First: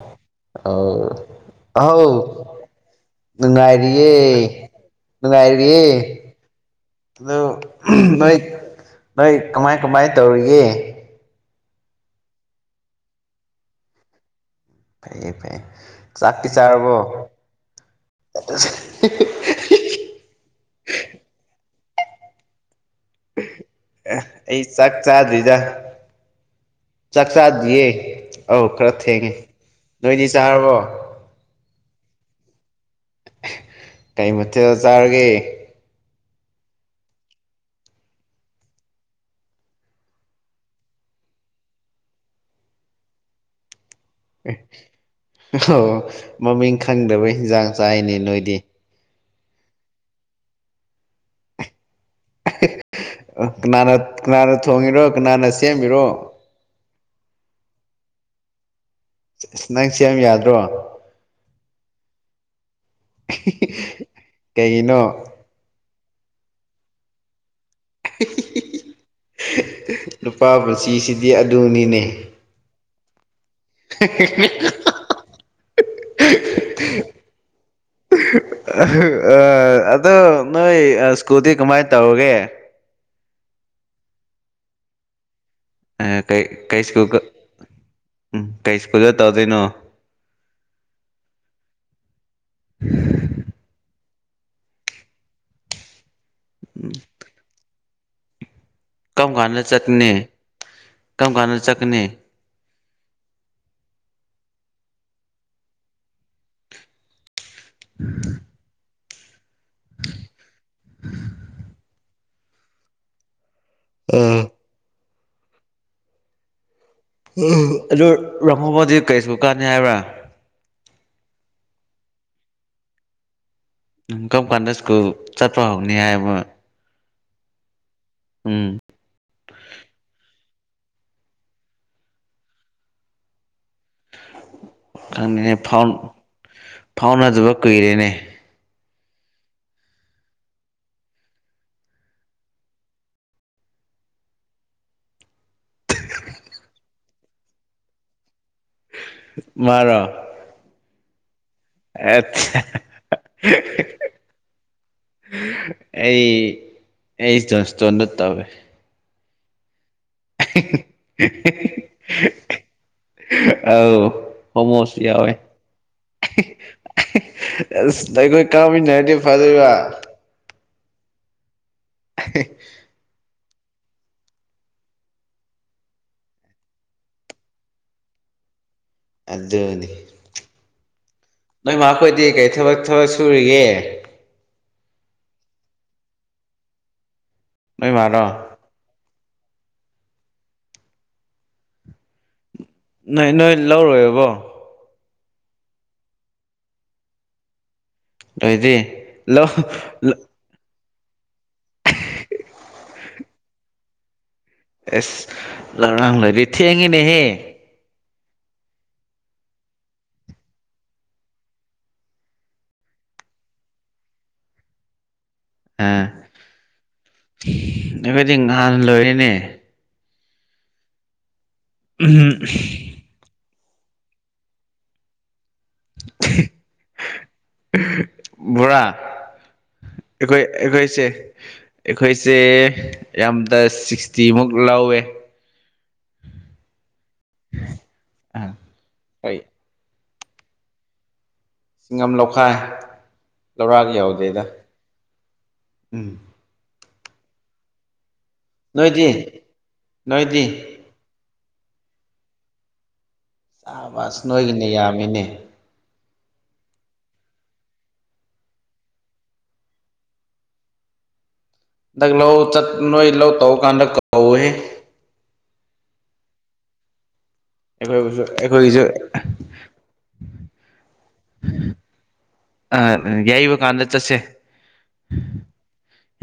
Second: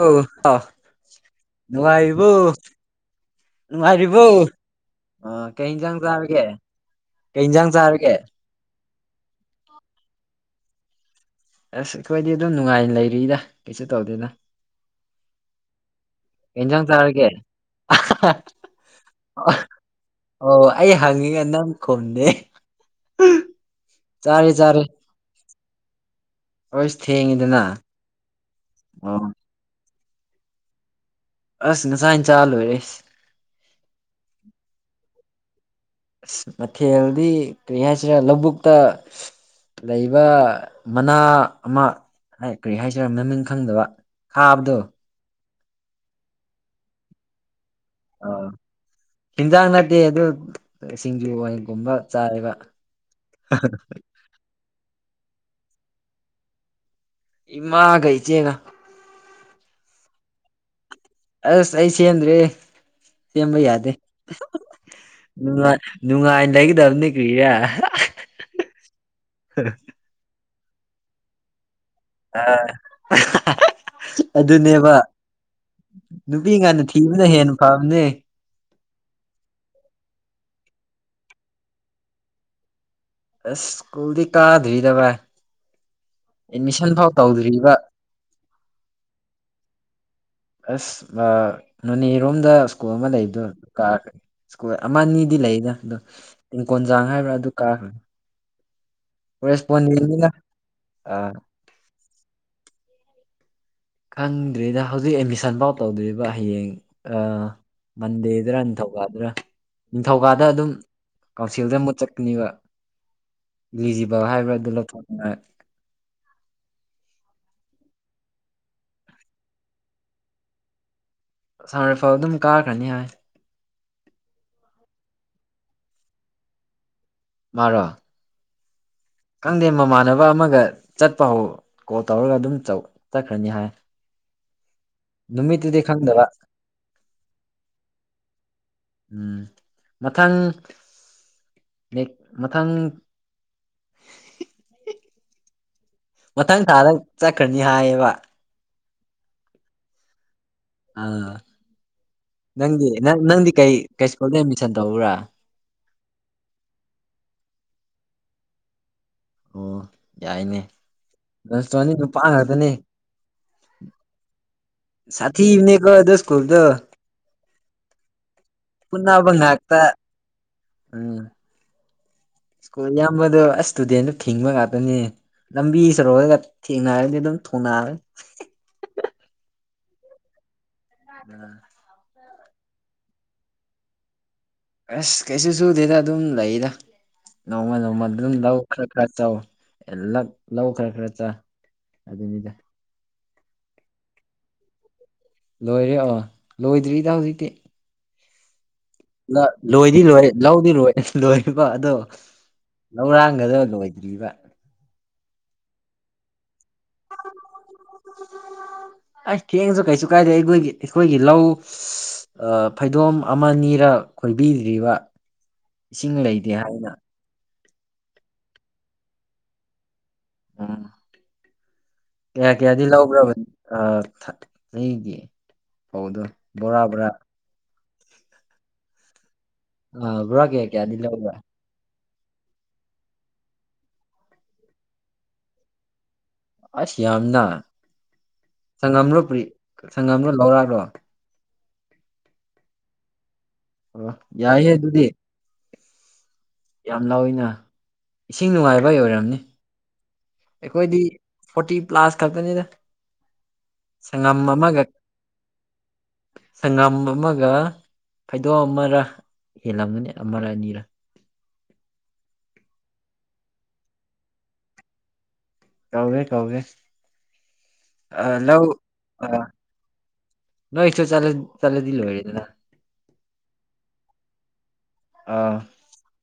ꯑꯧ ꯑꯥ ꯑ ꯑꯥꯎ ꯅꯨꯡꯉꯥꯏꯔꯤꯕꯣ ꯅꯨꯡꯉꯥꯏꯔꯤꯌꯦ ꯅꯨꯡꯉꯥꯏꯔꯤꯕꯣ ꯑ ꯀꯩ ꯅꯨꯡꯉꯥꯏꯔꯤꯌꯦ ꯏꯟꯖꯥꯡ ꯆꯥꯔꯒꯦ ꯑꯗꯨ ꯀꯩ ꯏꯟꯖꯥꯡ ꯆꯥꯔꯒꯦ ꯅꯣꯏ ꯅꯣꯏ ꯀꯃꯥꯏ ꯀꯃꯥꯏ ꯇꯧꯔꯤꯒꯦ ꯑꯁ ꯑꯩꯈꯣꯏꯗꯤ ꯑꯗꯨꯝ ꯅꯨꯡꯉꯥꯏꯅ ꯂꯩꯔꯤꯗ ꯀꯩꯁꯨ ꯇꯧꯗꯦꯗ ꯐꯩꯌꯦ ꯐꯩꯌꯦ ꯆꯥꯛꯇꯤ ꯀꯩ ꯏꯟꯖꯥꯡ ꯆꯥꯔꯕ꯭ꯔꯣ ꯆꯥꯔꯒꯦ ꯍꯤ ꯍꯤ ꯍꯤ ꯑꯣ ꯑꯩ ꯍꯪꯉꯤꯑꯦ ꯅꯪ ꯈꯨꯝꯗꯦ ꯑꯦ ꯆꯥꯔꯦ ꯑꯩ ꯆꯥꯔꯦ ꯆꯥꯛ ꯆꯥꯗ꯭ꯔꯤꯗꯥ ꯑꯁ ꯆꯥꯛꯆꯥ ꯊꯦꯡꯉꯤꯗꯅ ꯗ꯭ꯔꯤꯌꯦ ꯑꯧ ꯈꯔ ꯑꯣ ꯊꯦꯡꯉꯦ ꯅꯣꯏꯗꯤ ꯆꯥꯔꯕ꯭ꯔꯣ ꯑꯁ ꯉꯁꯥꯏꯅ ꯆꯥ ꯂꯣꯏꯔꯦ ꯑꯦ ꯀꯩ ꯃꯊꯦꯜ ꯆꯥꯔꯒꯦ ꯑꯁ ꯃꯊꯦꯜꯗꯤ ꯀꯔꯤ ꯍꯥꯏꯁꯤꯔ ꯂꯧꯕꯨꯛꯇ ꯂꯩꯕ ꯃꯅꯥ ꯑꯃ ꯀꯔꯤ ꯍꯥꯏꯁꯤꯔ ꯃꯃꯤꯡ ꯈꯪꯗꯕ ꯈꯥꯕꯗꯣ ꯑꯣ ꯃꯃꯤꯡ ꯈꯪꯗꯕꯩ ꯍꯤꯟꯖꯥꯡ ꯆꯥꯏꯅꯦ ꯅꯣꯏꯗꯤ ꯍꯤꯟꯖꯥꯡ ꯅꯠꯇꯦ ꯑꯗꯨ ꯁꯤꯡꯖꯨ ꯋꯥꯏꯒꯨꯝꯕ ꯑꯍ ꯑ ꯀꯅꯥꯅ ꯀꯅꯥꯅ ꯊꯣꯡꯉꯤꯔꯣ ꯀꯅꯥꯅ ꯁꯦꯝꯃꯤꯔꯣ ꯏꯃꯥꯒ ꯏꯆꯦꯒ ꯅꯪ ꯁꯦꯝ ꯌꯥꯗ꯭ꯔꯣ ꯑꯁ ꯑꯩ ꯁꯦꯝꯗ꯭ꯔꯦ ꯁꯦꯝꯕ ꯌꯥꯗꯦ ꯀꯩꯒꯤꯅꯣ ꯅꯨꯉꯥ ꯅꯨꯡꯉꯥꯏꯅ ꯂꯩꯒꯗꯕꯅꯤ ꯀ꯭ꯔꯤꯔ ꯅꯨꯄꯥ ꯃꯆꯤꯁꯤꯗꯤ ꯑꯗꯨꯅꯤꯅꯦ ꯑ ꯑꯗꯨꯅꯦꯕ ꯅꯨꯄꯤ ꯉꯟꯅ ꯊꯤꯕꯅ ꯍꯦꯟꯅ ꯐꯕꯅꯦ ꯑ ꯑꯗꯣ ꯅꯣꯏ ꯑ ꯁ꯭ꯀꯨꯇꯤ ꯀꯃꯥꯏ ꯇꯧꯔꯒꯦ ꯑꯁ ꯁꯀꯨꯜꯗꯤ ꯀꯥꯗ꯭ꯔꯤꯗ ꯕꯥꯢ ꯀꯩ ꯀꯩ ꯑꯦꯠꯃꯤꯁꯟ ꯐꯥꯎ ꯁ꯭ꯀꯨꯜ ꯇꯧꯗ꯭ꯔꯤꯕ ꯎꯝ ꯀꯩ ꯁ꯭ꯀꯨꯜꯗ ꯇꯧꯗꯣꯏꯅꯣ ꯑꯁ ꯕ ꯅꯣꯅꯦꯔꯣꯝꯗ ꯁ꯭ꯀꯨꯜ ꯑꯃ ꯂꯩꯕꯗꯣ ꯀꯥꯈ꯭ꯔꯅꯤ ꯁꯀꯨꯜ ꯑꯃ ꯑꯅꯤꯗꯤ ꯂꯩꯌꯦꯗ ꯑꯗꯣ ꯇꯤꯡꯀꯣꯟ ꯆꯥꯡ ꯍꯥꯏꯕ꯭ꯔꯥ ꯑꯗꯨ ꯀꯥꯈ꯭ꯔꯅꯤ ꯀꯔꯝ ꯀꯥꯟꯅ ꯆꯠꯀꯅꯤ ꯑ ꯀꯔꯝ ꯀꯥꯟꯅ ꯆꯠꯀꯅꯤ ꯈꯪꯗ꯭ꯔꯤꯗ ꯍꯧꯖꯤꯛ ꯑꯦꯠꯃꯤꯁꯟꯐꯥꯎ ꯇꯧꯗ꯭ꯔꯤꯕ ꯍꯌꯦꯡ ꯑꯥ ꯃꯟꯗꯦꯗꯔ ꯅꯤꯡꯊꯧꯀꯗꯨꯔ ꯅꯤꯡꯊꯧꯀꯥꯗ ꯑꯗꯨꯝ ꯀꯥꯎꯁꯤꯜꯗ ꯑꯃꯨꯛ ꯆꯠ ꯀꯅꯤꯕ ꯏꯂꯤꯖꯤꯕꯜ ꯍꯥꯏꯕ ꯑꯗꯨ ꯂꯧꯊꯣꯛꯅꯤꯡꯉꯥꯏ ꯎꯝ ꯑꯗꯨ ꯔꯥꯍꯣꯕꯗꯤ ꯀꯩ ꯁ꯭ꯀꯨꯜ ꯀꯥꯟꯅꯤ ꯍꯥꯏꯕ꯭ꯔꯥ ꯑꯥꯁꯝ ꯔꯥꯏꯐꯜ ꯑꯗꯨꯝ ꯀꯥꯈ꯭ꯔꯅꯤ ꯍꯥꯏ ꯀꯔꯝ ꯀꯥꯟꯗ ꯁ꯭ꯀꯨꯜ ꯆꯠꯄ ꯍꯧꯅꯤ ꯍꯥꯏ ꯃ ꯃꯥꯔꯣ ꯎꯝ ꯈꯪꯗꯦ ꯃꯃꯥꯟꯅꯕ ꯑꯃꯒ ꯆꯠꯄ ꯍꯧ ꯀꯣꯜ ꯇꯧꯔꯒ ꯑꯗꯨꯝ ꯆꯠꯈ꯭ꯔꯅꯤ ꯍꯥꯏ [inaudible] ꯈꯪꯅꯤꯅꯦ ꯅꯨꯃꯤꯠꯇꯨꯗꯤ ꯐꯥꯎ ꯈꯪꯗꯕ ꯐꯥꯎꯅꯗꯕ ꯀꯨꯏꯔꯦꯅꯦ ꯎꯝ ꯃꯊꯪ ꯅꯦꯛ ꯃꯊꯪ ꯃꯊꯪ ꯊꯥꯗ ꯆꯠꯈ꯭ꯔꯅꯤ ꯍꯥꯏꯌꯦꯕ ꯃꯥꯔꯣ ꯑꯥ ꯑꯠꯆꯥ ꯅꯪꯗꯤ ꯅꯪꯗꯤ ꯀꯩ ꯀꯩ ꯁ꯭ꯀꯨꯜꯗ ꯑꯦꯗꯃꯤꯁꯟ ꯇꯧꯔꯨꯔ ꯑꯩ ꯑꯩ ꯖꯣꯟꯁꯇꯣꯟꯗ ꯇꯧꯋꯦ ꯑꯣ ꯌꯥꯏꯅꯦ ꯖꯣꯅꯣꯁꯇꯣꯟꯗꯤ ꯅꯨꯄꯥ ꯉꯥꯛꯇꯅꯤ ꯑꯧ ꯍꯣꯃꯣꯁꯨ ꯌꯥꯎꯋꯦ ꯁꯥꯊꯤꯕꯅꯦꯀꯣ ꯑꯗꯨ ꯁ꯭ꯀꯨꯜꯗꯣ ꯑꯁ ꯑꯩꯈꯣꯏ ꯀꯥꯃꯤꯟꯅꯔꯗꯤ ꯐꯨꯅꯕ ꯐꯗꯣꯢꯕ ꯉꯥꯛꯇ [unintelligible] ꯁ꯭ꯀꯨꯜ ꯑꯌꯥꯝꯕꯗꯣ ꯑꯁ ꯏꯁꯇꯨꯗꯦꯟꯗꯨ ꯊꯤꯡꯕ ꯉꯥꯛꯇꯅꯦ ꯂꯝꯕꯤ ꯁꯣꯔꯣꯛꯇꯒ ꯊꯦꯡꯅꯔꯗꯤ ꯑꯗꯨꯝ ꯊꯣꯡꯅꯔꯅꯤ ꯑꯗꯨꯅꯤ ꯅꯣꯏ ꯃꯥ ꯈꯣꯢꯗꯤ ꯀꯩ ꯊꯕꯛ ꯊꯕꯛ ꯁꯨꯔꯤꯒꯦ ꯑꯁ ꯀꯩꯁꯨ ꯁꯨꯗꯦꯗ ꯑꯗꯨꯝ ꯂꯩꯗ ꯅꯣꯡꯃ ꯅꯣꯏ ꯅꯣꯡꯃ ꯃꯥꯔꯣ ꯑꯗꯨꯝ ꯂꯧ ꯈꯔ ꯈꯔ ꯆꯧ ꯂꯛ ꯂꯧ ꯈꯔ ꯈꯔ ꯆꯥ ꯑꯗꯨꯅꯤꯗ ꯅꯣꯏ ꯅꯣꯏ ꯂꯧ ꯂꯣꯢꯔꯕꯣ ꯂꯣꯏꯔꯦ ꯑꯣ ꯂꯣꯏꯗ꯭ꯔꯤꯗ ꯍꯧꯖꯤꯛꯇꯤ ꯅꯣꯏꯗꯤ ꯂꯧ ꯂꯣꯏꯗꯤ ꯂꯣꯏꯔꯦ ꯂꯧꯗꯤ ꯂꯣꯏꯔ ꯂꯣꯏꯔꯕ ꯑꯗꯣ ꯂꯧꯔꯥꯡꯒꯗꯣ ꯂꯣꯏꯗ꯭ꯔꯤꯕ ꯑꯦꯁ ꯂꯧꯔꯥꯡ ꯂꯣꯢꯗꯤ ꯊꯦꯡꯉꯦꯅꯦꯍꯦ [inaudible] ꯑꯩ ꯊꯦꯡꯉꯁꯨ ꯀꯩꯁꯨ ꯀꯥꯏꯗꯦ ꯑꯩꯈꯣꯏꯒꯤ ꯑꯩꯈꯣꯏꯒꯤ ꯂꯧ ꯑꯥ ꯐꯩꯗꯣꯝ ꯑꯃꯅꯤꯔ ꯈꯣꯏꯕꯤꯗ꯭ꯔꯤꯕ ꯑꯥ ꯏꯁꯤꯡ ꯂꯩꯇꯦ ꯍꯥꯏꯅ ꯑꯩꯈꯣꯏꯗꯤ ꯉꯍꯥꯟ ꯂꯣꯏꯔꯦꯅꯦ ꯎꯝ ꯀꯌꯥ ꯀꯌꯥꯗꯤ ꯂꯧꯕ꯭ꯔꯕ ꯊꯥꯔꯇꯤꯒꯤ ꯐꯧꯗꯣ ꯕꯣꯔꯥ ꯕꯣꯔꯥ ꯕꯣꯔꯥ ꯑꯥ ꯑꯩꯈꯣꯏ ꯕꯣꯔꯥ ꯀꯌꯥ ꯀꯌꯥꯗꯤ ꯑꯩꯈꯣꯏꯆꯦ ꯂꯧꯕ꯭ꯔꯥ ꯑꯩꯈꯣꯏꯆꯦ ꯌꯥꯝꯗ ꯁꯤꯛꯁꯇꯤꯃꯨꯛ ꯂꯧꯋꯦ ꯑꯁ ꯌꯥꯝꯃꯤꯅ ꯑꯥ ꯍꯣꯏ ꯁꯪꯉꯝꯂꯣꯄ꯭ꯔꯤ ꯁꯪꯉꯝꯔꯣ ꯂꯧꯔꯛꯂꯣ ꯁꯉꯝ ꯂꯧꯈꯥꯏ ꯂꯧꯔꯥꯛ ꯑꯣ ꯌꯧꯗꯦꯗ ꯌꯥꯏꯌꯦ ꯑꯗꯨꯗꯤ ꯎꯝ ꯌꯥꯝ ꯂꯧꯏꯅ ꯏꯁꯤꯡ ꯅꯨꯡꯉꯥꯏꯕꯩ ꯅꯣꯏꯗꯤ ꯑꯣꯏꯔꯝꯅꯤ ꯅꯣꯏꯗꯤ ꯑꯩꯈꯣꯏꯗꯤ ꯐꯣꯔꯇꯤ ꯄ꯭ꯂꯥꯁ ꯈꯛꯇꯅꯤꯗ ꯆꯥꯕꯁ ꯁꯪꯉꯝ ꯅꯣꯏꯒꯤꯅ ꯑꯃꯒ ꯌꯥꯝꯃꯤꯅꯦ ꯁꯪꯉꯝ ꯑꯃꯒ ꯐꯩꯗꯣꯝ ꯑꯃꯔ ꯍꯦꯜꯂꯝꯒꯅꯤ ꯑꯃꯔ ꯑꯅꯤꯔ ꯍꯟꯗꯛ ꯂꯩ ꯆꯠ ꯅꯣꯏ ꯂꯧꯇꯧꯕ ꯀꯥꯟꯗ ꯀꯥꯎꯋꯣ ꯍꯦ ꯀꯧꯒꯦ ꯀꯧꯒꯦ ꯑꯩꯈꯣꯏꯕꯨꯁꯨ ꯑ ꯂꯧ ꯑꯩꯈꯣꯏꯒꯤꯁꯨ ꯑ ꯅꯣꯏ ꯆꯥꯠꯁꯟꯂ ꯆꯠꯂꯗꯤ ꯂꯣꯏꯔꯦꯗꯅ ꯑꯪ ꯌꯩꯕ ꯀꯥꯟꯗ ꯆꯠꯁꯦ ꯑꯥ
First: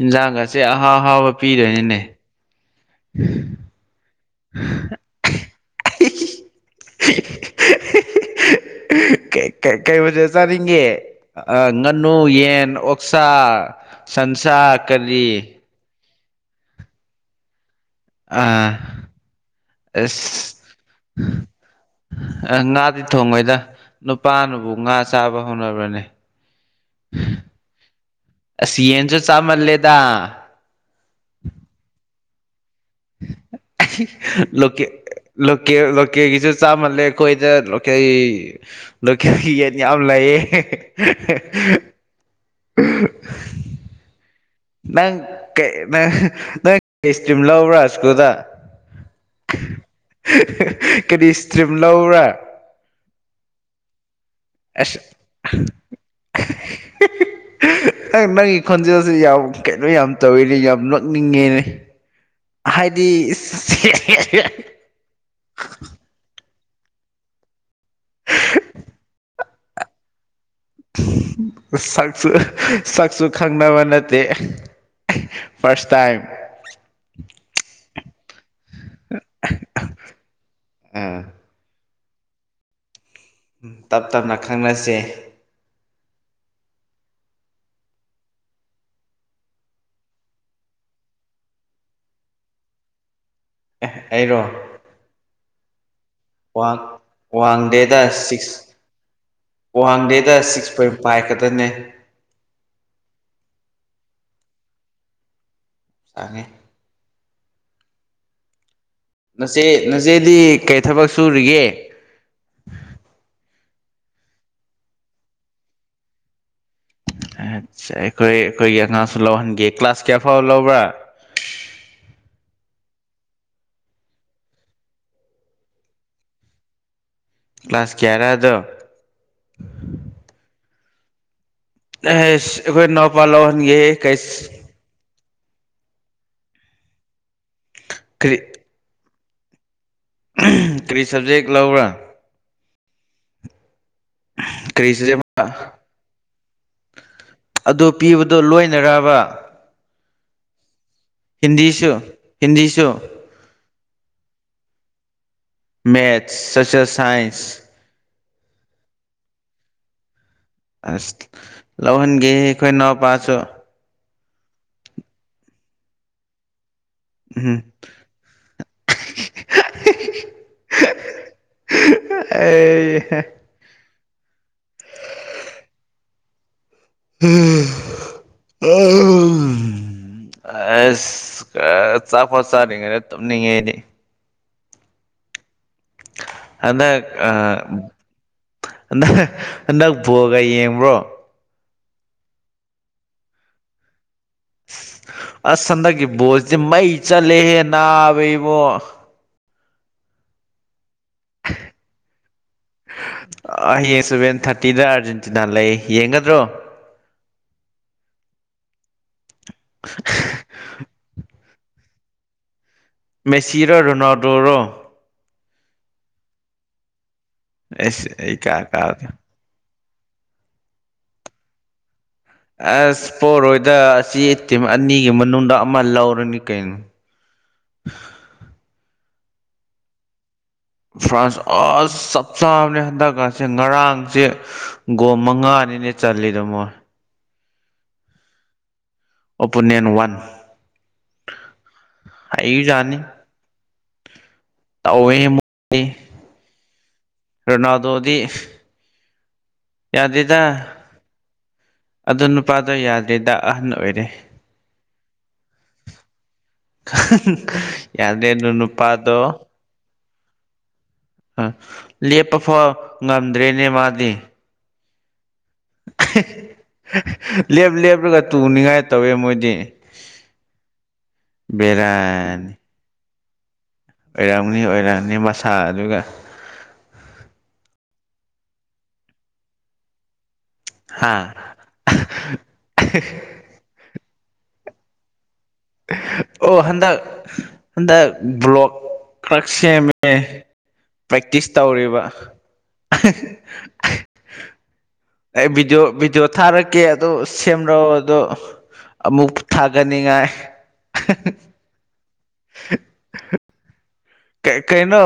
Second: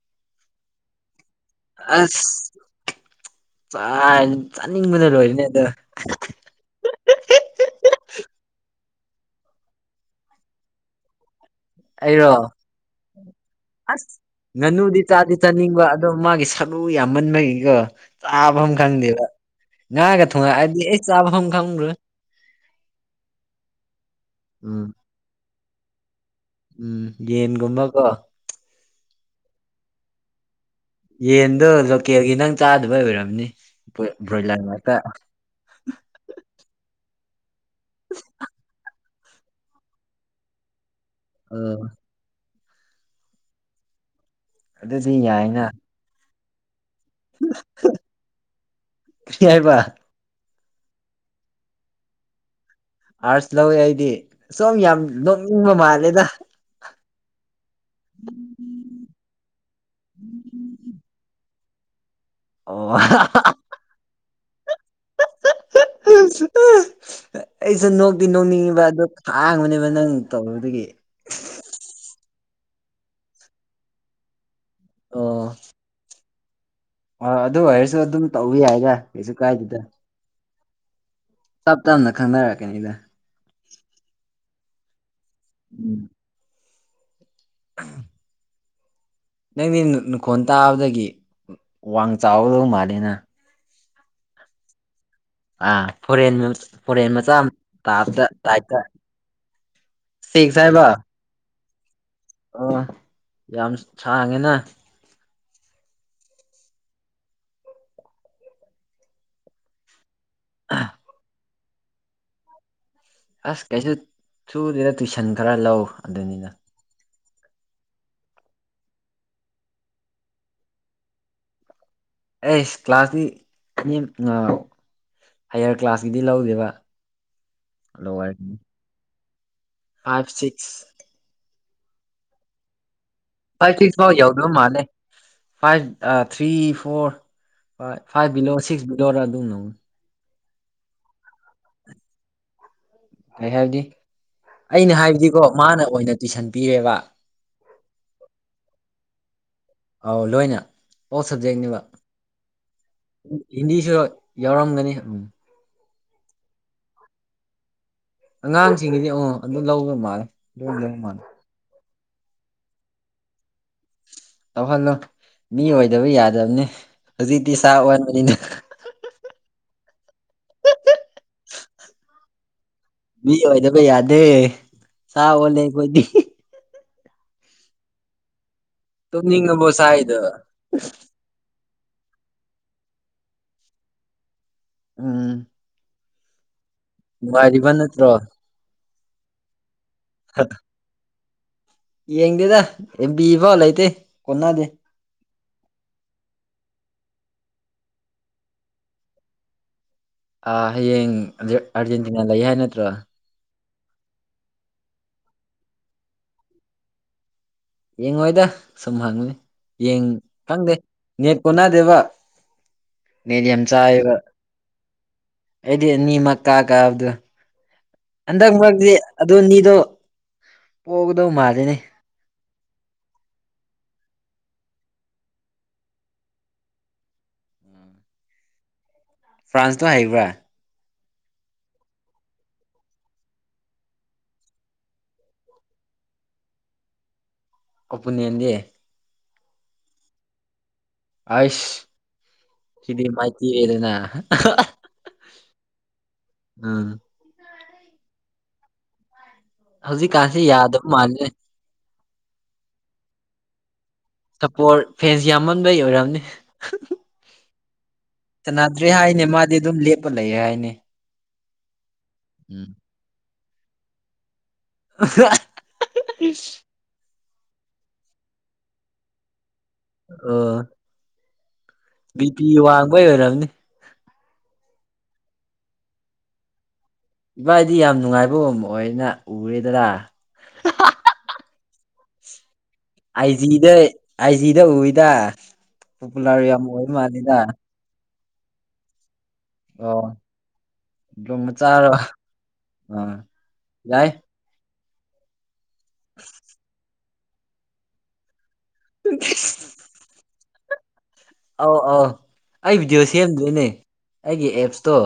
ꯏꯟꯖꯥꯡꯒꯁꯦ ꯑꯍꯥꯎ ꯑꯍꯥꯎꯕ ꯄꯤꯗꯣꯏꯅꯤꯅꯦ ꯆ ꯆꯥꯅꯤꯡꯕꯅ ꯂꯣꯏꯕꯅꯦ ꯑꯗꯣ ꯍꯤꯍꯤ ꯀꯩ ꯀꯩ ꯃꯊꯦꯜ ꯆꯥꯅꯤꯡꯉꯦ ꯑ ꯉꯥꯅꯨ ꯑꯩꯔꯣ ꯌꯦꯟ ꯑꯣꯛꯁꯥ ꯑꯁ ꯁꯟꯁꯥ ꯀꯔꯤ ꯗꯣ ꯃꯥꯒꯤ ꯁꯔꯨ ꯌꯥꯝꯃꯟꯕꯒꯤꯀꯣ ꯆꯥꯐꯝ ꯑꯥ ꯈꯪꯗꯦꯕ ꯉꯥꯒ ꯑꯁ ꯊꯣꯡꯉꯛꯑꯗꯤ ꯑꯩ ꯆꯥꯐꯝ ꯈꯪꯕ꯭ꯔꯣ ꯑ ꯉꯥꯗꯤ ꯊꯣꯡꯉꯣꯏꯗ ꯅꯨꯄꯥꯅꯕꯨ ꯎꯝ ꯉꯥ ꯆꯥꯕ ꯍꯧꯅꯕ꯭ꯔꯅꯦ ꯎꯝ ꯌꯦꯟꯒꯨꯝꯕꯀꯣ ꯆꯥ ꯃꯜꯂꯦꯗ ꯌꯦꯟꯗꯣ ꯂꯣꯀꯦꯜꯒꯤ ꯅꯪ ꯆꯥꯗꯕꯩ ꯑꯣꯏꯔꯝꯅꯤ ꯕ꯭ꯔꯣ- ꯕ꯭ꯔꯣꯏꯂꯔ ꯂꯣꯀꯦ ꯉꯥꯛꯇ ꯂꯣꯀꯦꯜ ꯂꯣꯀꯦꯒꯤꯁꯨ ꯆꯥꯃꯜꯂꯦ ꯑꯩꯈꯣꯏꯗ ꯂꯣꯀꯦꯜꯒꯤ ꯂꯣꯀꯦꯜꯒꯤ ꯌꯦꯟ ꯌꯥꯝ ꯂꯩꯌꯦ ꯍꯦ ꯍꯦ ꯑꯣ ꯑꯍꯨ ꯑꯗꯨꯗꯤ ꯅꯪ ꯌꯥꯏꯅ ꯀꯩ ꯅꯪ ꯅꯪ ꯀꯩ ꯏꯁꯇ꯭ꯔꯤꯝ ꯂꯥꯎꯕ꯭ꯔꯥꯥ ꯁꯀ꯭ꯨꯜꯗ ꯀꯔꯤ ꯍꯥꯏꯕ ꯀꯔꯤ ꯏꯁꯇ꯭ꯔꯤꯝ ꯂꯧꯕ꯭ꯔꯥ ꯑꯥꯔꯠꯁ ꯂꯧꯋꯦ ꯑꯩꯗꯤ ꯁꯣꯝ ꯑꯁ ꯌꯥꯝ ꯅꯣꯛꯅꯤꯡꯕ ꯃꯥꯜꯂꯦꯗ ꯑꯩ ꯅꯪꯒꯤ ꯈꯣꯟꯖꯦꯜꯁꯤ ꯌꯥꯝ ꯀꯩꯅꯣ ꯌꯥꯝ ꯇꯧꯋꯤꯅꯦ ꯌꯥꯝ ꯅꯣꯛꯅꯤꯡꯉꯦꯅꯦ ꯑꯣ ꯍꯥꯏꯗꯤ ꯁꯤ ꯑꯦ ꯑꯦ ꯑꯩꯁꯨ ꯅꯣꯛꯇꯤ ꯅꯣꯛꯅꯤꯡꯉꯤꯕ ꯑꯗꯨ ꯈꯥꯡꯕꯅꯦꯕ ꯅꯪ ꯇꯧꯕꯗꯒꯤ ꯁꯛꯁꯨ ꯁꯛꯁꯨ ꯈꯪꯅꯕ ꯅꯠꯇꯦ ꯑꯣ ꯐꯥ꯭ꯔꯁ ꯇꯥꯏꯝ ꯑ ꯑꯗꯨ ꯑꯣꯏꯔꯁꯨ ꯑꯗꯨꯝ ꯇꯧꯕ ꯌꯥꯏꯗ ꯀꯩꯁꯨ ꯀꯥꯏꯗꯦꯗ ꯎꯝ ꯇꯞ ꯇꯞꯅ ꯈꯪꯅꯔꯛꯀꯅꯤꯗ ꯎꯝ ꯇꯞ ꯇꯞꯅ ꯈꯟꯅꯁꯦ ꯎꯝ ꯅꯪꯗꯤ ꯅꯈꯣꯟ ꯇꯥꯕꯗꯒꯤ ꯋꯥꯡ ꯆꯥꯎꯗꯧ ꯃꯥꯂꯦꯅ ꯑꯦ ꯑꯩꯔꯣ ꯑꯥ ꯐꯣꯔꯦꯟ ꯋꯥꯡ ꯐꯣꯔꯦꯟ ꯃꯆꯥ ꯑꯃ ꯋꯥꯡꯗꯦꯗ ꯇꯥꯕꯗ ꯁꯤꯛꯁ ꯂꯥꯏꯛꯇ ꯋꯥꯡꯗꯦꯗ ꯁꯤꯛꯁ ꯄꯣꯏꯟ ꯐꯥꯏꯚ ꯈꯛꯇꯅꯦ ꯑ ꯌꯥꯝ ꯁꯥꯡꯉꯦꯅ ꯋꯥꯡꯉꯦ ꯅꯆꯦ ꯅꯆꯦꯗꯤ ꯀꯔꯤ ꯊꯕꯛ ꯁꯨꯔꯤꯒꯦ ꯑꯁ ꯀꯩꯁꯨ ꯁꯨꯗꯦꯅ ꯇꯨꯏꯁꯟ ꯈꯔ ꯂꯧ ꯑꯗꯨꯅꯤꯗ ꯑꯁ ꯑꯩꯈꯣꯏ ꯑꯩꯈꯣꯏꯒꯤ ꯑꯉꯥꯡꯁꯨ ꯂꯧꯍꯟꯒꯦ ꯀ꯭ꯂꯥꯁ ꯀꯌꯥ ꯐꯥꯎꯕ ꯂꯧꯕ꯭ꯔꯥ ꯑꯩꯁ ꯀ꯭ꯂꯥꯁꯀꯤ ꯃꯤ ꯍꯥꯏꯌꯔ ꯀ꯭ꯂꯥꯁꯀꯤꯗꯤ ꯂꯧꯗꯦꯕ ꯀ꯭ꯂꯥꯁ ꯀꯦꯌꯥꯔꯥ ꯑꯗꯣ ꯂꯋꯥꯔꯒꯤꯅꯤ ꯐꯥꯏꯚ ꯁꯤꯛꯁ ꯑꯦ ꯑꯩꯈꯣꯏ ꯏꯅꯥꯎꯄ ꯂꯧꯍꯟꯒꯦ ꯐꯥꯏꯚ ꯁꯤꯛꯁ ꯐꯥꯎ ꯌꯧꯗꯕ ꯀꯩꯁ ꯃꯥꯜꯂꯦ ꯐꯥꯏꯚ ꯑ ꯊ꯭ꯔꯤ ꯐꯣꯔ ꯐꯥꯏꯚ ꯀꯔꯤ ꯕꯤꯂꯣ ꯁꯤꯛꯁ ꯕꯤꯂꯣꯔ ꯑꯗꯨ ꯂꯧꯕꯅꯦ ꯀꯔꯤ ꯁꯕꯖꯦꯛ ꯂꯧꯕꯔꯥ ꯀ ꯍꯥꯏꯕꯗꯤ ꯀꯔꯤ ꯑꯩꯅ ꯁꯕꯖꯦꯛ ꯍꯥꯏꯕꯗꯤꯀꯣ ꯃꯥꯅ ꯑꯣꯏꯅ ꯇꯨꯏꯁꯟ ꯄꯤꯌꯦꯕ ꯑꯗꯨ ꯄꯤꯕꯗꯣ ꯂꯣꯏꯅꯔꯕ ꯑꯧ ꯂꯣꯏꯅ ꯑꯣꯜ ꯁꯕꯖꯦꯛꯅꯦꯕ ꯍꯤꯟꯗꯤꯁꯨ ꯍꯤꯟꯗꯤꯁꯨ ꯍꯤꯟꯗꯤꯁꯨ ꯌꯥꯎꯔꯝꯒꯅꯤ ꯎꯝ ꯃꯦꯠꯁ ꯁꯣꯁꯦꯜ ꯁꯥꯏꯟꯁ ꯑꯉꯥꯡꯁꯤꯡꯒꯤꯗꯤ ꯑꯣ ꯑꯗꯨ ꯂꯧꯕꯃꯥꯜꯂꯦ ꯑꯁ ꯂꯧꯍꯟꯒꯦ ꯑꯩꯈꯣꯏ ꯏꯅꯥꯎꯄꯥꯁꯨ ꯇꯧꯍꯜꯂꯣ ꯃꯤ ꯑꯣꯏꯗꯕ ꯌꯥꯗꯕꯅꯦ ꯍꯧꯖꯤꯛꯇꯤ ꯎꯝ ꯁꯥ ꯑꯣꯟꯕꯅꯤꯅ [unintelligible] ꯃꯤ ꯑꯣꯏꯗꯕ ꯌꯥꯗꯦ ꯁꯥ ꯑꯣꯂꯦ ꯑꯩꯈꯣꯏꯗꯤ ꯎꯝ ꯑꯝ ꯇꯨꯝꯅꯤꯡꯉꯕꯣ ꯁꯥꯏꯗꯣ ꯑꯁ ꯆꯥꯛ ꯐꯥꯎ ꯆꯥꯗ꯭ꯔꯤꯉꯩꯗ ꯇꯨꯝꯅꯤꯡꯉꯦ ꯑꯩꯗꯤ ꯎꯝ ꯍꯟꯗꯛ ꯑꯥ ꯅꯨꯡꯉꯥꯏꯔꯤꯕ ꯅꯠꯇ꯭ꯔꯣ ꯍꯟꯗꯛ ꯍꯟꯗꯛ ꯕꯣꯜꯒ ꯌꯦꯡꯕ꯭ꯔꯣ ꯌꯦꯡꯗꯦꯗ ꯑꯦꯝ ꯕꯤ ꯐꯥꯎ ꯂꯩꯇꯦ ꯍꯣꯠꯅꯗꯦ ꯑꯁ ꯍꯟꯗꯛꯀꯤ ꯕꯣꯜꯁꯦ ꯃꯩ ꯆꯠꯂꯦꯍꯦ ꯅꯥꯕ ꯏꯕꯣ ꯑꯥ ꯍꯌꯦꯡ ꯑꯔ ꯑꯔꯖꯦꯟꯇꯤꯅꯥ ꯂꯩ ꯍꯥꯏ ꯅꯠꯇ꯭ꯔꯣ ꯍꯌꯦꯡ ꯁꯚꯦꯟ ꯊꯥꯔꯇꯤꯗ ꯑꯥꯔꯖꯦꯟꯇꯤꯅꯥ ꯂꯩ ꯌꯦꯡꯒꯗ꯭ꯔꯣ ꯌꯦꯡꯉꯣꯏꯗ ꯁꯨꯝ ꯍꯪꯕꯅꯤ ꯌꯦꯡ ꯈꯪꯗꯦ ꯅꯦꯠ ꯀꯅꯥꯗꯦꯕ ꯅꯦꯠ ꯌꯥꯝ ꯃꯦꯁꯤꯔꯣ ꯆꯥꯑꯦꯕ ꯔꯣꯅꯥꯜꯗꯣꯔꯣ ꯑꯩꯗꯤ ꯑꯅꯤꯃꯛ ꯀꯥ ꯀꯥꯕꯗꯣ ꯑꯁ ꯑꯩ ꯍꯟꯗꯛ ꯀꯥ ꯃꯔꯛꯇ ꯀꯥꯒꯦ ꯑꯗꯨꯅꯤꯗꯣ ꯄꯣꯒꯗꯧ ꯃꯥꯂꯤꯅꯦ ꯑꯁ ꯄꯣꯔꯣꯏꯗ ꯑꯁꯤ ꯇꯤꯝ ꯑꯅꯤꯒꯤ ꯃꯅꯨꯡꯗ ꯑꯃ ꯂꯧꯔꯅꯤ ꯀꯩꯅꯣ [unintelligible] ꯐ꯭ꯔꯥꯟꯁꯇꯣ ꯍꯩꯕ꯭ꯔꯥ ꯐ꯭ꯔꯥꯟꯁ ꯑꯁ ꯆꯞ ꯆꯥꯕꯅꯦ ꯍꯟꯗꯛꯀꯁꯦ ꯉꯔꯥꯡꯁꯦ ꯒꯣꯜ ꯃꯉꯥꯅꯤ ꯑꯦꯠ ꯆꯜꯂꯤꯗꯣ ꯃꯣꯏ ꯀꯄꯨꯅꯦꯟꯗꯤ ꯑꯣꯄꯣꯅꯦꯟ ꯋꯥꯟ ꯑꯏꯁ ꯍꯩꯖꯥꯠꯅꯤ ꯁꯤꯗꯤ ꯃꯥꯩꯊꯤꯔꯦꯗꯅ ꯇꯧꯋꯦ ꯃꯣꯏꯗꯤ ꯎꯝ ꯔꯣꯅꯥꯜꯗꯣꯗꯤ ꯍꯧꯖꯤꯛꯀꯥꯟꯁꯦ ꯌꯥꯗꯕ ꯃꯥꯜꯂꯦ ꯑꯗꯣ ꯅꯨꯄꯥꯗꯣ ꯌꯥꯗ꯭ꯔꯦꯗ ꯑꯍꯟ ꯑꯣꯏꯔꯦ ꯁꯞꯄꯣꯔꯠ ꯐꯦꯟꯁ ꯌꯥꯝꯃꯟꯕꯩ ꯑꯣꯏꯔꯝꯅꯤ ꯌꯥꯗ꯭ꯔꯦ ꯑꯗꯨ ꯁꯥꯅꯗ꯭ꯔꯦ ꯅꯨꯄꯥꯗꯣ ꯍꯥꯏꯅꯦ ꯃꯥꯗꯤ ꯑꯗꯨꯝ ꯂꯦꯞꯄ ꯂꯩꯌꯦ ꯍꯥꯏꯅꯦ ꯎꯝ ꯂꯦꯞꯄ ꯎꯝ ꯐꯥꯎ ꯉꯝꯗ꯭ꯔꯦꯅꯦ ꯃꯥꯗꯤ [unintelligible] ꯑꯍꯦ ꯍ ꯂꯦꯞ ꯂꯦꯞꯂꯒ ꯇꯨꯅꯤꯡꯉꯥꯏ ꯇꯧꯋꯦ ꯃꯣꯏꯗꯤ ꯑꯣ ꯕꯤ ꯄꯤ ꯕꯦꯔꯥꯅꯤ ꯋꯥꯡꯕꯩ ꯑꯣꯏꯔꯝꯅꯤ ꯑꯣꯏꯔꯝꯅꯤ ꯑꯣꯏꯔꯝꯅꯤ ꯃꯁꯥ ꯑꯗꯨꯒ ꯏꯕꯥꯏꯗꯤ ꯌꯥꯝ ꯅꯨꯡꯉꯥꯏꯕ ꯎꯝ ꯑꯣꯏꯅ ꯎꯔꯦꯗꯅꯥ ꯍꯥꯥ ꯑꯥꯏꯖꯤꯗ ꯑꯥꯏꯖꯤꯗ ꯎꯏꯗꯥ ꯑꯣ ꯍꯟꯗꯛ ꯍꯟꯗꯛ ꯕ꯭ꯂꯣꯛ ꯈꯔ ꯑꯣ ꯁꯦꯝꯃꯦ ꯗꯣꯡ ꯄ꯭ꯔꯦꯛꯇꯤꯁ ꯃꯆꯥꯔꯣ ꯇꯧꯔꯤꯕ ꯑꯍꯦ ꯑꯥ ꯍꯦ ꯌꯥꯏ ꯑꯩ ꯚꯤꯗꯤꯑꯣ ꯚꯤꯗꯤꯑꯣ ꯊꯥꯔꯛꯀꯦ ꯑꯗꯨ ꯁꯦꯝꯔꯣ ꯑꯗꯣ ꯑꯃꯨꯛ ꯊꯥꯒꯠꯅꯤꯉꯥꯏ ꯑꯥꯎ ꯑꯥꯎ ꯑꯩ ꯚꯤꯗꯤꯑꯣ ꯁꯦꯝꯗꯨꯏꯅꯦ ꯀꯦ ꯀꯩꯅꯣ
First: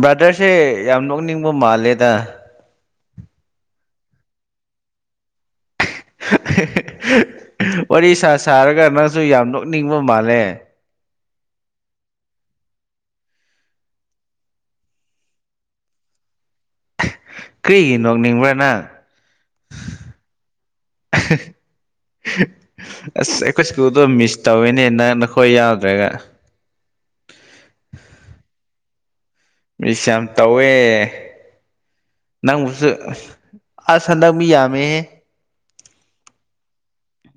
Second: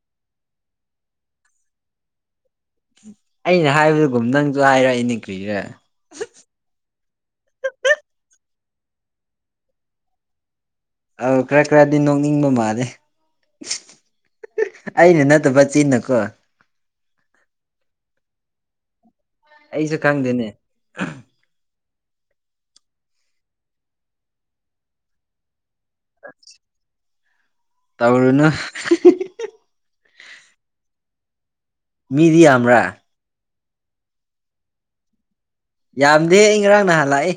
ꯕ꯭ꯔꯥꯗꯔꯁꯦ ꯌꯥꯝ ꯅꯣꯛꯅꯤꯡꯕ ꯃꯥꯜꯂꯦꯗ ꯑꯩꯅ ꯍꯥꯏꯕꯗꯨꯒꯨꯝ ꯅꯪꯖꯨ ꯍꯥꯏꯔꯛꯏꯅꯦ ꯀ꯭ꯔꯤꯔꯥ ꯑꯍ ꯋꯥꯔꯤ ꯁꯥ ꯁꯥꯔꯒ ꯅꯪꯁꯨ ꯌꯥꯝ ꯅꯣꯛꯅꯤꯡꯕ ꯃꯥꯜꯂꯦ ꯑꯧ ꯈꯥꯔ ꯈꯥꯔꯗꯤ ꯅꯣꯛꯅꯤꯡꯕ ꯃꯥꯜꯂꯦ ꯑꯩꯅ ꯅꯠꯇꯕ ꯆꯤꯟꯅ ꯀꯣ ꯀ꯭ꯔꯤꯒꯤ ꯅꯣꯛꯅꯤꯡꯕ꯭ꯔꯥ ꯅꯪ ꯑꯩꯖꯨ ꯈꯪꯗꯦꯅꯦ ꯑꯁ ꯑꯈꯣꯏ ꯁ꯭ꯀꯨꯜꯗꯣ ꯃꯤꯁ ꯇꯧꯋꯦꯅꯦ ꯅꯪ ꯅꯈꯣꯏ ꯌꯥꯎ ꯇꯧꯔꯨꯅꯨ ꯃꯤꯁ ꯌꯥꯝ ꯇꯧꯋꯦ ꯃꯤꯗꯤ ꯌꯥꯝꯕ꯭ꯔꯥ ꯅꯪꯕꯨꯁꯨ ꯑꯁ ꯑꯁ ꯍꯟꯗꯛ ꯃꯤ ꯌꯥꯝꯃꯦꯍꯦ ꯌꯥꯝꯗꯦ ꯑꯩ ꯉꯔꯥꯡ ꯅꯍꯥꯟ ꯂꯥꯛꯏ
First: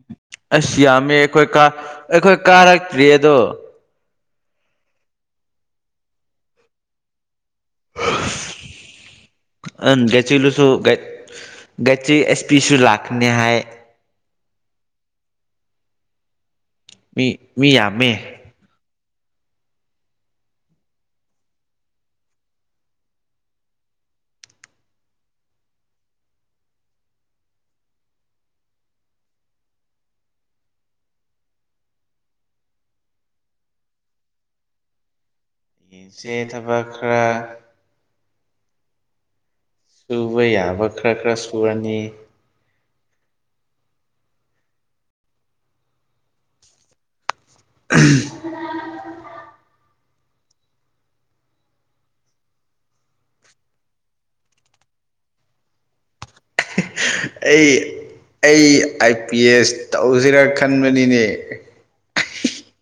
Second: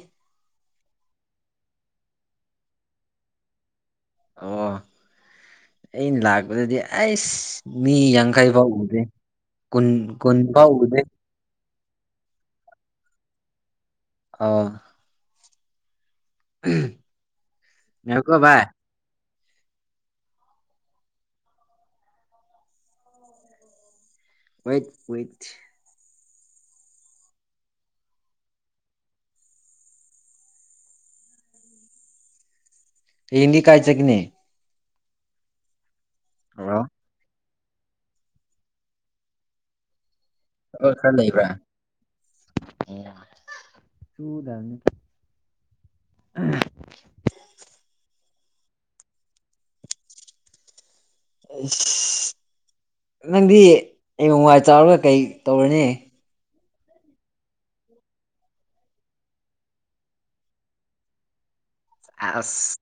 ꯑꯁ ꯌꯥꯝꯃꯦ ꯑꯈꯣꯏ ꯀꯥ ꯑꯈꯣꯏ ꯀꯥꯔꯛꯇ꯭ꯔꯤ ꯑꯗꯣ ꯑꯣ ꯑꯩꯅ ꯂꯥꯛꯄꯗꯗꯤ ꯑꯩꯁ ꯃꯤ ꯌꯥꯡꯈꯩ ꯐꯥꯎ ꯎꯗꯦ ꯀꯨꯟ ꯀꯨꯟ ꯐꯥꯎ ꯎꯗꯦ ꯕꯦꯇ꯭ꯔꯤ ꯑꯦꯁ ꯄꯤꯁꯨ ꯂꯥꯛꯀꯅꯤ ꯍꯥꯏ ꯑꯥ ꯃꯤ ꯃꯤ ꯌꯥꯝꯃꯦ ꯉꯥꯏꯈꯣꯀꯣ ꯚꯥꯏ ꯋꯦꯠ ꯋꯦꯠ ꯍꯌꯦꯡꯗꯤ ꯀꯥꯏ ꯆꯠꯀꯅꯤ ꯌꯦꯡꯁꯦ ꯑꯣ ꯊꯕꯛ ꯈꯥꯔ ꯁꯨꯕ ꯌꯥꯕ ꯊꯕꯛ ꯈ꯭ꯔ ꯈꯔ ꯈ꯭ꯔ ꯂꯩꯕ꯭ꯔꯥ ꯁꯨꯨꯔꯅꯤ ꯇꯨꯗꯝꯅꯤ ꯑꯥ [inaudible] ꯑꯩꯁ ꯅꯪꯗꯤ ꯍꯌꯦꯡꯋꯥꯏ ꯆꯥꯎꯔꯒ ꯀꯩ ꯇꯧꯔꯅꯤ ꯑꯩ ꯑꯩ ꯑꯥꯏ ꯄꯤ ꯑꯦꯁ ꯇꯧꯖꯤꯔꯥ ꯈꯟꯕꯅꯤꯅꯦ ꯑꯁ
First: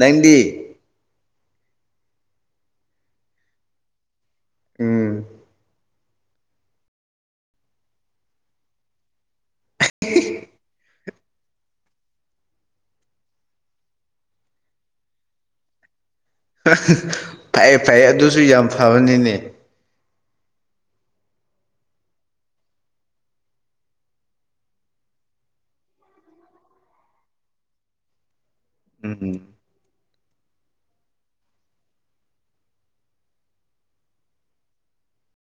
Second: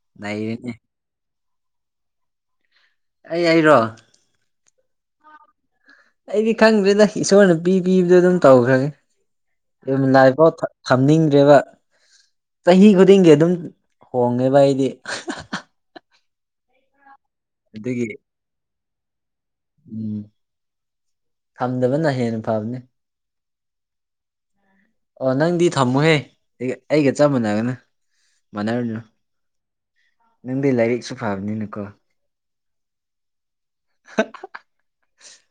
ꯅꯪꯗꯤ ꯅꯩꯔꯦꯅꯦ ꯑꯩ ꯑꯩꯔꯣ ꯎꯝ ꯑꯩꯗꯤ ꯈꯪꯗ꯭ꯔꯦꯗ ꯏꯁꯣꯔꯅ ꯄꯤ ꯄꯤꯕꯗꯣ ꯑꯗꯨꯝ ꯇꯧꯈ꯭ꯔꯒꯦ ꯗꯨꯝ ꯂꯥꯏꯐꯥꯎ ꯊꯝꯅꯤꯡꯗ꯭ꯔꯦꯕ ꯆꯍꯤ ꯈꯨꯗꯤꯡꯒꯤ ꯑꯗꯨꯝ ꯍꯣꯡꯉꯦꯕꯥ ꯑꯩꯗꯤ ꯍ ꯍ ꯍ ꯍ ꯐꯩ ꯐꯩꯌꯦ ꯑꯗꯨꯁꯨ ꯌꯥꯝ ꯐꯕꯅꯤꯅꯦ ꯎꯝ ꯊꯝꯗꯕꯅꯥ ꯍꯦꯟꯅ ꯐꯕꯅꯤ ꯑꯣ ꯅꯪꯗꯤ ꯊꯝꯃꯨꯍꯦ ꯑꯩꯒ ꯑꯩꯒ ꯆꯞ ꯃꯥꯟꯅꯒꯅꯨ ꯃꯥꯟꯅꯔꯨꯅꯨ ꯎꯝ ꯅꯪꯗꯤ ꯂꯥꯏꯔꯤꯛꯁꯨ ꯐꯕꯅꯤꯅꯀꯣ ꯍ ꯍ ꯍ